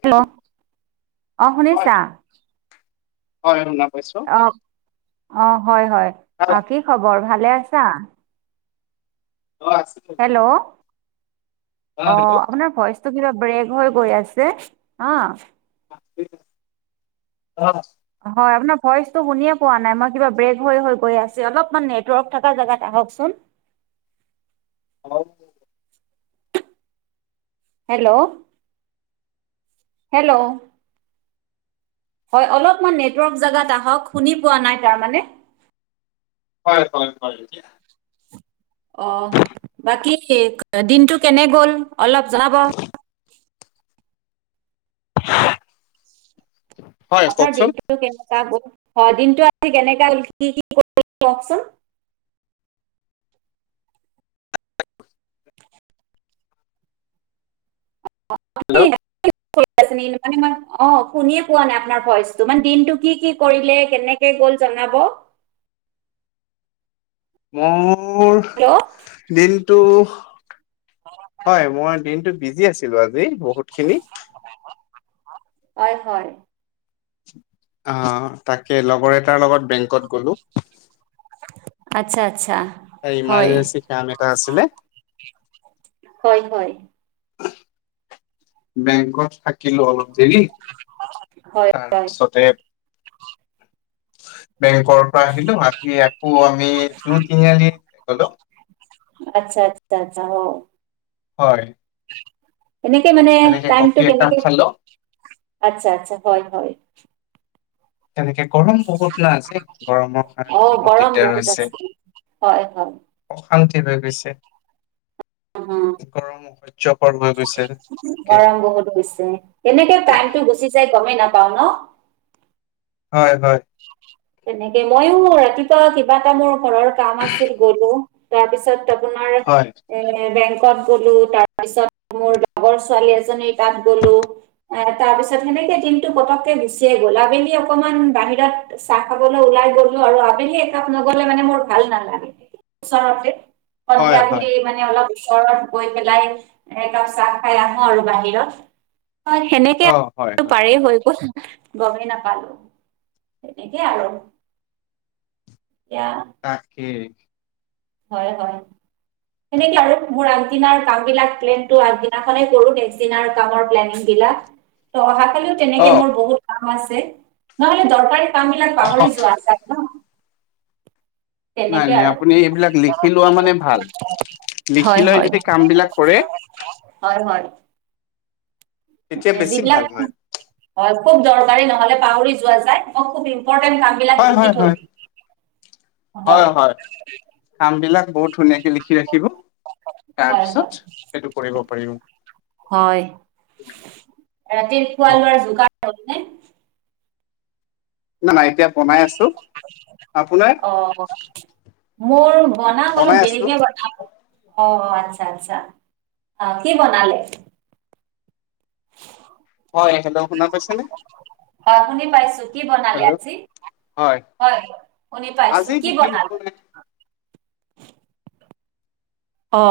Hello অ হয় শুনিছা। হয়। পাইছো অ অ হয় হয় অ কি খবৰ ভালে আছা? হেল্ল'। অ আপোনাৰ ভইচটো কিবা ব্ৰেক হৈ গৈ আছে হা। অ। হয় আপোনাৰ ভইচ টো শুনিয়ে পোৱা নাই মই কিবা ব্ৰেক হৈ হৈ গৈ আছে অলপমান নেটৱৰ্ক থকা জেগাত। আহওকচোন। হেল্ল। হেল্ল' হেল্ল' হয় অলপমান নেটৱৰ্ক জেগাত আহক শুনি পোৱা নাই তাৰ মানে। হয় হয় হয়। অ বাকী দিনটো কেনে গ'ল অলপ জনাব। হয় আপোনাৰ কওকচোন হয় দিনটো আজি কেনেকা কি কি কৰি কওকচোন। অ হেল্ল' মানে ম অ শুনিয়ে পোৱা নাই আপোনাৰ ভইচটো মান দিনটো কি কি কৰিলে কেনেকে। গল্ জনাব। মোৰ হেল্ল' দিনটো হয় মই দিনটো বিজি আছিলো আজি বহুতখিনি। হয় হয়। অ তাকে লগৰ এটাৰ লগত বেংকত গলো্ আচ্ছা। আচ্ছা, হয়, কাম এটা আছিলে হয় হয়। বেংকত থাকিলো অলপ দেৰি হয় হয় তাৰপিছতে বেংকৰ পৰা আহিলো আহি আকৌ আমি জুই তিনিআলি গলো আচ্ছা আচ্ছা আচ্ছা হ। হয় [unintelligible] এনেক মানে তেনেকে টাইম টু কফি একাপ কেনকৈ খালো আচছা আচছা হয় হয়। তেনেকে গৰম বহুত আজি, গৰমৰ কাৰণে অঁ বহুত গৰম দিগদাৰ হৈছে। আছে হয় হয় অশান্তি গৈছে গৈছে অ, গৰম অসহ্যকৰ হৈ গৈছে তাকে গৰম বহুত গছে তেনেকে টাইমতটো গুচি যাই গমেই না। পাও ন? হয় হয় তেনেকে মইয়ো ৰাতি। কিবা এটা মোৰ ঘৰৰ কাম আছিল গলো তাৰপিছত আপোনাৰ হয় এ বেঙ্ক। গলোঁ তাৰপিছত মোৰ লগৰ ছোৱালী এজনীৰ তাত গ'লো, এ তাৰ পিছত সেনেকে দিনতটো পতককে গুচিয়ে গ'ল আবেলি। অকণমান বাহিৰ ত চাহ খাবলৈ ওলাই গলো আৰু আবেলি একাপ নগলে মানে মোৰ ভাল নালাগে। ওচৰতে হয় সন্ধিয়া হয় বুলি মানে অলপ ওৰত গৈ পেলাই এ চাহ খাই আহো আৰু বাহিৰত। সেনেকে অ হয় হয় পাৰেই হৈ গ'ল গমেই নাপালো। একেই আৰু কয়া [unintelligible] তাকেই। হয় হয়। সেনেকে আৰু মোৰ আগ দিনাৰ কাম বিলাক প্লেন আগদিনাখনে কৰো, নেক্স দিনাৰ কামৰ প্লেনি তহা [unintelligible] খালিও অ তেনেকে মোৰ বহুত কাম আছে নহলে দৰকাৰী কাম বিলাক অ পাহৰি যোৱা যায় ন? নাই তেনেকে নাই আৰু আপুনি এইবিলাক লিখি লোৱা মানে ভাল লিখি হয় লৈ হয়। যদি কাম বিলাক কৰে হয় হয়। তেতিয়া বেছি যিবিলাক ভাল হয় হয় খুব দৰকাৰী নহলে পাহৰি যোৱা যায় মই খুব। ওপৰতে কাম বিলাক হয় হয় লিখি থল হয় হয়। কাম বিলাক বহুত ধুনীয়াকে লিখি ৰাখিব। তাৰ হয় হয় পিছত সেইটো কৰিব পাৰিম। হয় ৰাতিৰ খোৱা লোৱাৰ যোগাৰ হল নে? নাই নাই এতিয়া বনাই আছো, আপোনাৰ? অ মোৰ বনাম অলপ বনাই আছো দেৰিকে বনাম। অ আচ্ছা আচ্ছা, আহ কি বনালে? হয় হেল্ল' শুনাৰ পাইছে নে? হয় শুনি পাইছো। কি বনালি আজি? হয় শুনি পাইছো, আজি কি বিশেষ একো বনালে? নাই অ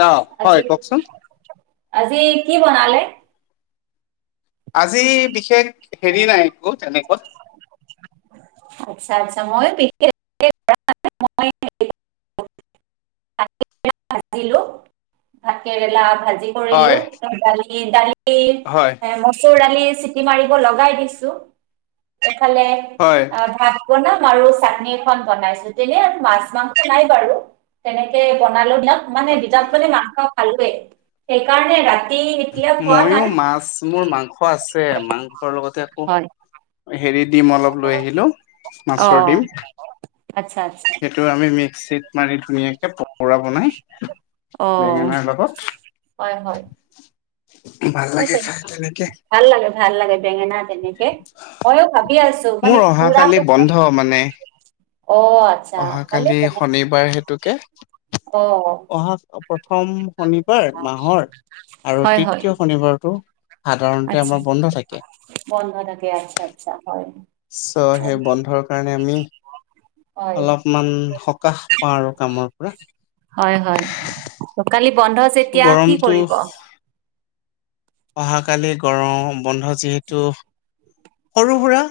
ন হয় আজি কওকচোন আজি কি বনালে? আজি বিশেষ হেৰি নাই একো তেনেকৈ। আচ্ছা আচ্ছা মই প [unintelligible] [unintelligible] ভাজিলো ভাত কেৰেলা ভাজি কৰিলো হয় দালি হয় এ মচুৰ দালি চিটি মাৰিব লগাই দিছো। ইফালে হয় আ ভাত বনাম আৰু চাটনি এখন বনাইছো তেনে মাছ মাংস নাই বাৰু তেনেকে বনালো মানে দিনত মানে মাংস খালোৱেই সেইকাৰণে ৰাতি এতিয়া খোৱা ময়ো নাই মাছ মোৰ মাংস আছে মাংসৰ লগতে আ হয় হেৰি দিম অলপ লৈ আহিলোঁ অ মাছৰ দিম। আচ্ছা আচ্ছা সেইটো আমি মিক্সিত মাৰি ধুনীয়াকে পকোৰা বনাই। অ বেঙেনাৰ লগত হয় হয়। ভাল স লাগে খাই তেনেকে ভাল লাগে ভাল লাগে বেঙেনা তেনেকে। ময়ো ভাবি আছো মানে মোৰ পুৰা ক অহাকালি বন্ধ মানে অহাকালি শনিবাৰ হেতুকে অ অহা প্ৰথম শনিবাৰ মাহৰ আৰু তৃতীয় শনিবাৰটো সাধাৰণতে আতচা আমাৰ বন্ধ থাকে বন্ধ থাকে আচ্ছা আচ্ছা হয়। চ' সেই বন্ধৰ কাৰণে আমি হয় অলপমান সকাহ পাওঁ আৰু কামৰ পৰা। হয় হয় কালি বন্ধ চ' যেতিয়া, কি গৰমটো কৰিব? অহাকালি গৰম বন্ধ যিহেতু সৰু সুৰা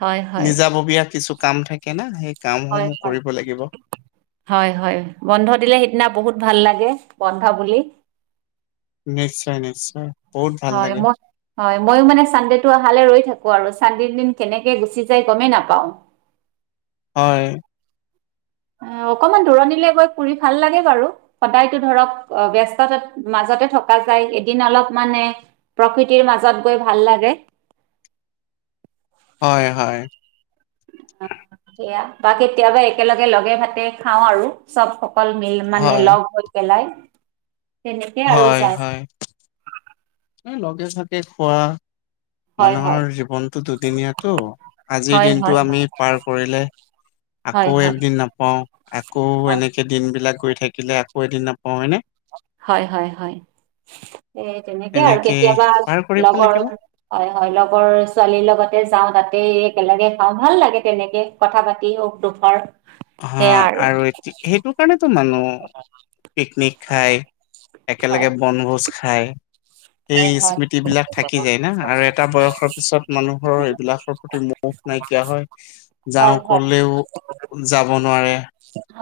হয় হয় নিজাববীয়া কিছু কাম থাকে না সেই হয় কামসমূহ হয় কৰিব লাগিব। হয় হয় বন্ধ দিলে সিদিনা বহুত ভাল লাগে। বন্ধ বুলি নিশ্চয় নিশ্চয়। বহুত ভাল হয় লাগে। মই হয় ময়ো মানে চানডেটো অহালে ৰৈ থাকো আৰু। চানদেদিৰ দিন কেনেকে গুচি যাই গমেই নাপাওঁ। হয়। অ অকমান দূৰণিলে গৈ পুৰি ভাল লাগে বাৰু সদায়তো ধৰক অ ব্যস্ততাত মাজ তে থকা যায় এদিন অলপ মানে প্ৰকৃতিৰ মাজত গৈ ভাল লাগে। [inaudible] হয় হয়। সেয়া বা কেতিয়াবা একেলগে লগে ভাতে খাও আৰু চব। ক মিল মানে হয় লগ হৈ পেলাই। তেনেকে আৰু হয় যায় হয় লগে থাকে খোৱা। হয় হয় মানুহৰ জীৱনতটো দুদিনীয়াতো আজিৰ হয় হয় দিনটো আমি পাৰ কৰিলে হয় আকৌ হয় এদিন নাপাওঁ আকৌ অ এনেকে দিন বিলাক গৈ থাকিলে আকৌ এদিন নাপাওঁ হয়নে। হয় হয় হয় এই তেনেকে আৰু কেতিয়াবা পাৰ কৰিব লগৰ লাগিব হয় হয় লগৰ ছোৱালীৰ লগতে যাওঁ তাতেই একেলগে খাওঁ ভাল লাগে তেনেকে কথা পাতি হ অ্ফাৰ হ আৰু সেইটো কাৰণেতো মানুহ পিকনিক খাই। হয় একেলগে বনভোজ খায়। সেই হয় হয় স্মৃতি বিলাক থাকি যায় না আৰু এটা বয়সৰ পিছত মানুহৰ এইবিলাকৰ প্ৰতি ম নাইকিয়া হয় যাওঁ হয় হয় ক'লেও যাব নোৱাৰে।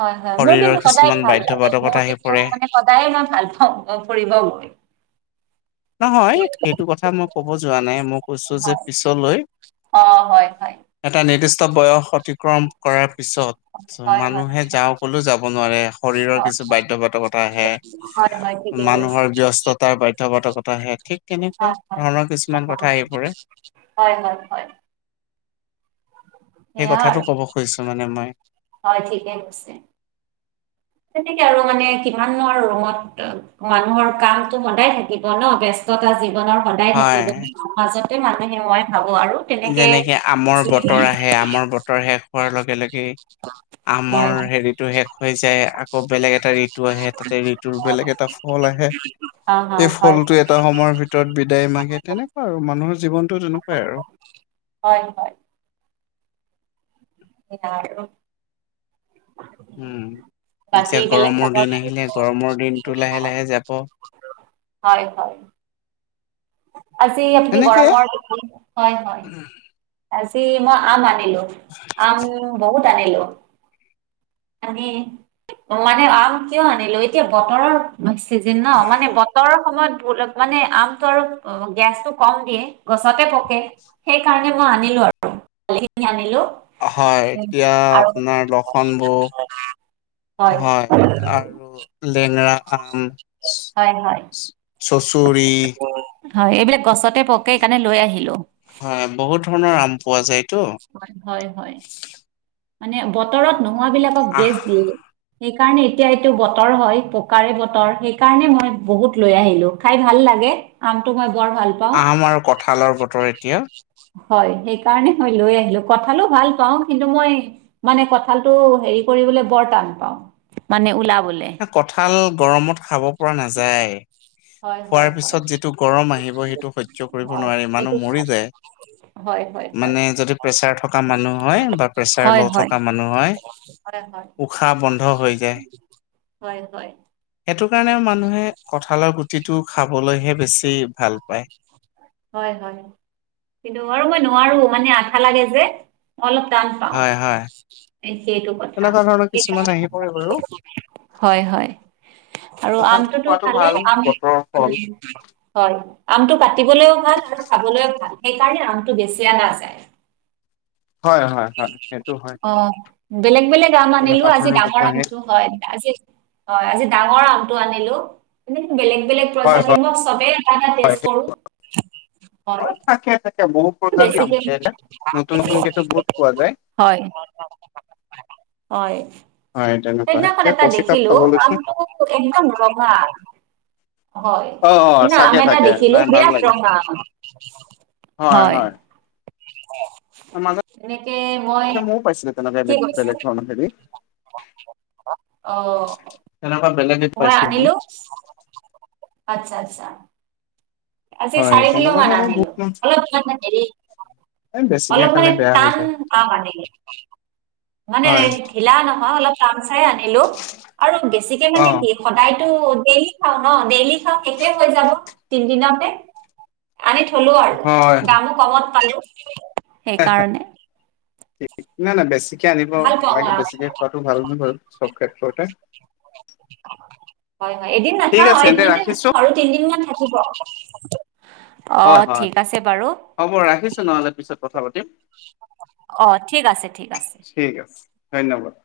হয় হয়। মোৰ শৰীৰৰ কিন্তু সদায় কিছুমান ভাল বাধ্য লাগে মোৰ বাধকতা আহি কিন্তু পৰে মানে সদায় মই ভাল পাওঁ ফুৰিব গৈ [unintelligible] নহয়। সেইটো কথা মই ক'ব যোৱা নাই মই কৈছো যে হয় পিছলৈ অ হয় হয়। এটা নিৰ্দিষ্ট বয়স অতিক্ৰম কৰাৰ পিছত হয় হয় মানুহে যাওঁ ক'লেও যাব নোৱাৰে। শৰীৰৰ হয় কিছু বাধ্যবাধকতা আহে হয় হয় ঠিকে কৈছে মানুহৰ ব্যস্ততাৰ বাধ্যবাধকতা আহে ঠিক তেনেকুৱা হয় হয় ধৰণৰ কিছুমান কথা আহি পৰে। হয় হয় হয় [unintelligible] সেই কথাটো আৰু ক'ব খুজিছো মানে মই হয় ঠিকেই নিশ্চয় তেনেকে আৰু মানে কিমাননো আৰু ৰুমত মানুহৰ কামটো সদায় থাকিব ন। ব্যস্ততা জি জীৱনৰ সদায় হয়। থাকিব মাজতে মানুহে মই ভাবো আৰু তেনেকে যেনেকে আমৰ বতৰ আহে আমৰ বতৰ শেষ হোৱাৰ লগে লগে আমৰ হয় হেৰিটো শেষ হৈ যায়। আকৌ বেলেগ এটা ঋতু আহে তাতে ঋতুৰ বেলেগ এটা ফল আহে। অ অ সেই হয় ফলটো এটা সময়ৰ ভিতৰত বিদায় মাগে তেনেকুৱা আৰু মানুহৰ জীৱনতটো তেনেকুৱাই আৰু। হয় হয়। ইয়া আৰু উম বাকী এতিয়া বেলেগ গৰমৰ খবৰ দিন আহিলে। গৰমৰ দিনটো লাহে লাহে যাব। হয় হয়। আজি আপুনি এনেকে গৰমৰ হয় হয় আজি মই আম লো আম বহুত আনিলো। আনি মানে আম কিয় আনিলো এতিয়া বতৰৰ চিজিন ন মানে বতৰৰ সময়ত। অলপ মানে আমটো আৰু গেছটো কম দিয়ে গছতে পকে সেই কাৰণে মই আনিলো আৰু কালিখিনি আনিলো। হয় উম, এতিয়া আৰু আপোনাৰ লখন [unintelligible] হয় [unintelligible] আৰু লেঙৰা হয় হয়। চৌ চৰি হয় এইবিলাক গছতে পকে সেইকাৰণে লৈ আহিলো। হয় বহুত ধৰণৰ আম পোৱা যায়। হয় হয় হয় মানে বতৰত নোহোৱাবিলাকক আহ গেছ দিয়ে। সেই কাৰণে এতিয়া এইটো বতৰ হয়। পকাৰে বতৰ সেই কাৰণে মই বহুত লৈ আহিলো খাই ভাল লাগে আমটো বৰ ভাল পাওঁ আম আৰু কঁঠালৰ বতৰ এতিয়া হয় সেইকাৰণে লৈ আহিলো কঁঠালো ভাল পাওঁ কিন্তু মই মানে কঁঠালটো হেৰি কৰিবলৈ বৰ টান পাওঁ। মানে ওলাব। কঠাল গৰমত খাব পৰা নাযায়। হয় হয় খোৱাৰ হয় পিছত যিটো গৰম আহিব। সেইটো সহ্য কৰিব হয় নোৱাৰি সেইটো মানুহ মৰি হয় যায়। হয় হয় মানে যদি প্ৰেচাৰ থকা মানুহ হয় বা প্ৰেচাৰ হয় হয় ল' হয় থকা হয় মানুহ হয় উশাহ বন্ধ হৈ যায়। হয় হয়। সেইটো কাৰণে মানুহে কঠালৰ গুটিটো খাবলৈহে বেছি ভাল পায়। হয় হয় কিন্তু আৰু মই নোৱাৰো মানে আঠা লাগে যে অলপ টান পাওঁ। হয় হয় সেইটো কথা তেনেকুৱা ধৰণৰ কিছুমান আহি পৰে বাৰু হয় হয় আৰু তথাপি আমটোতো খোৱাটো ভালেই ভাল আম বতৰৰ ফল। হয়। আমটো কাটিবলৈও ভাল আৰু খাবলৈও ভাল। সেইকাৰণে আমটো বেচি আনা যায়। হয় হয় সেইটো হয় অ বেলেগ বেলেগ আম আনিলো তেনেকুৱা আজি ধৰণৰ ডাঙৰ কথা আহে আমটো হয় আজি হয় আজি ডাঙৰ আমটো আনিলো বেলেগ বেলেগ হয় প্ৰজাতিৰ হয় মোক চবেই এটা এটা পেছ হয়। কৰো হয় থাকে থাকে বহুত প্ৰজাতিৰ আম বেছিকে,, থাকে এতিয়া। নতুন নতুনকেতো বহুত পোৱা যায় হয় হয় হয় তেনেকুৱা সেইদিনাখন এতিয়া এটা কফি কাপ দেখিলো খাব আম লৈছো। একদম ৰঙা হয় অ অ না আম থাকে এটা থাকে দেখিলো নাই ভাল বিৰাট লাগে ৰঙা আাৰ হয় হয় মাজতে এনেকে মই ময়ো পাইছিলো তেনেকুৱা এবিধ। কি বেলেগ কৰিছো ধৰণৰ হেৰি অহ তেনেকুৱা বেলেগ এবিধ মই পাইছিলো আনিলো আচ্ছা আচ্ছা আজি হয় চাৰি কিলো তেনেকুৱা মান ধৰণৰ আনিলো বহুত অলপ এই বেছিকে অলপ খালে মানে বেয়া হৈ টান যায় প মানে। মানে হয় ঢিলা নহয় অলপ টান। ই আনিলো আৰু বেছিকে অ মানে কি সদায়তো ডেইলি খাওঁ ন ডেইলি খাওঁ শেষে হৈ যাব তিন দিনতে আনি থলো আৰু হয়। দামো কমত পালো সেইকাৰণে নাই নাই বেছিকে আনিব ভাল পাওঁ মই নালাগে আম বেছিকে খোৱাাতটো ভাল ন বাৰু চব ক্ষেত্ৰতে হয় হয় এদিন ঠিক নাখাও আছে তেন্তে এদিনতে নাখা ৰাখিছো আৰু তিনদিন মান থাকিব অ হয় হয় ঠিক আছে বাৰু হ'ব ৰাখিছোঁ নহলে পিছত কথা পাতিম অ ঠিক আছে ঠিক আছে। ঠিক আছে ধন্যবাদ